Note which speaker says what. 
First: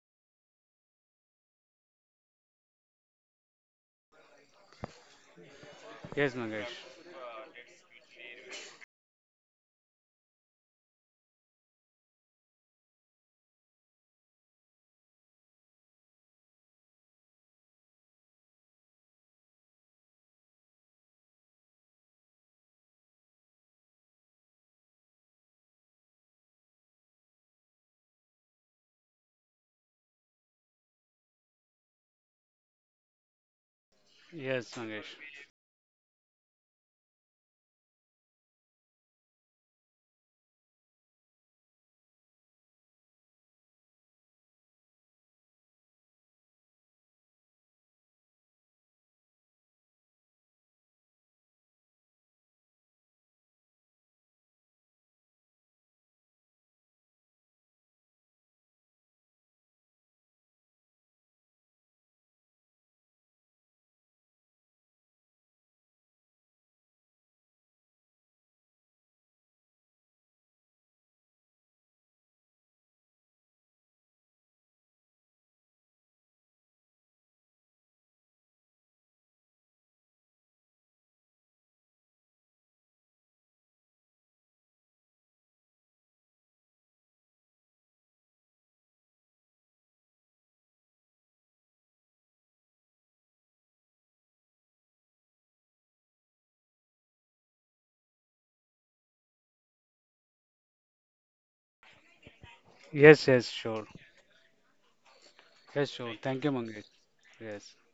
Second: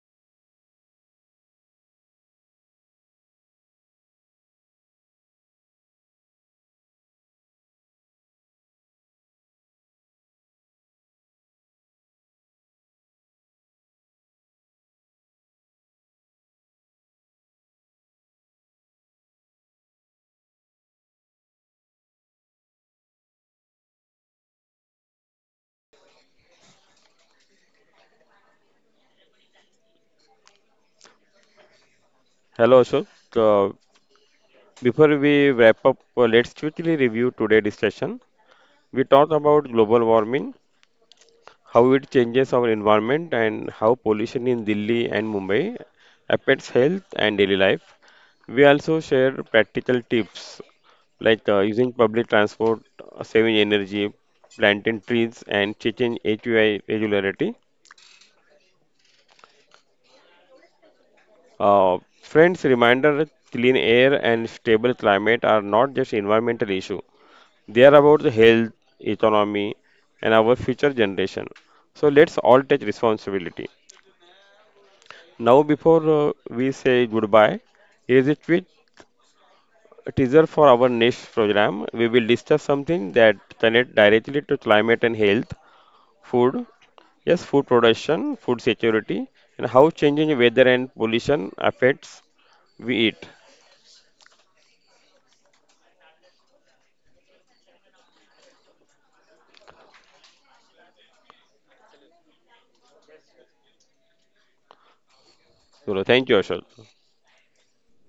Speaker 1: Yes, Mangesh.
Speaker 2: Hello, Ashok. Uh,
Speaker 1: Yes, Mangesh.
Speaker 2: Before we wrap up, let's quickly review today's discussion. We talked about global warming, how it changes our environment, and how pollution in Delhi and Mumbai affects health and daily life. We also shared practical tips like using public transport, saving energy, planting trees, and checking AQI regularity. Friends, reminder clean air and stable climate are not just environmental issue. They are about the health, economy, and our future generation. So let's all take responsibility. Now, before we say goodbye, here is a tweet teaser for our next program. We will discuss something that connects directly to climate and health, food, yes, food production, food security, and how changing weather and pollution affects we eat.
Speaker 1: Yes, yes, sure. Yes, sure.
Speaker 2: So, thank
Speaker 1: Thank
Speaker 2: you,
Speaker 1: you,
Speaker 2: Ashok.
Speaker 1: Mangesh. Yes.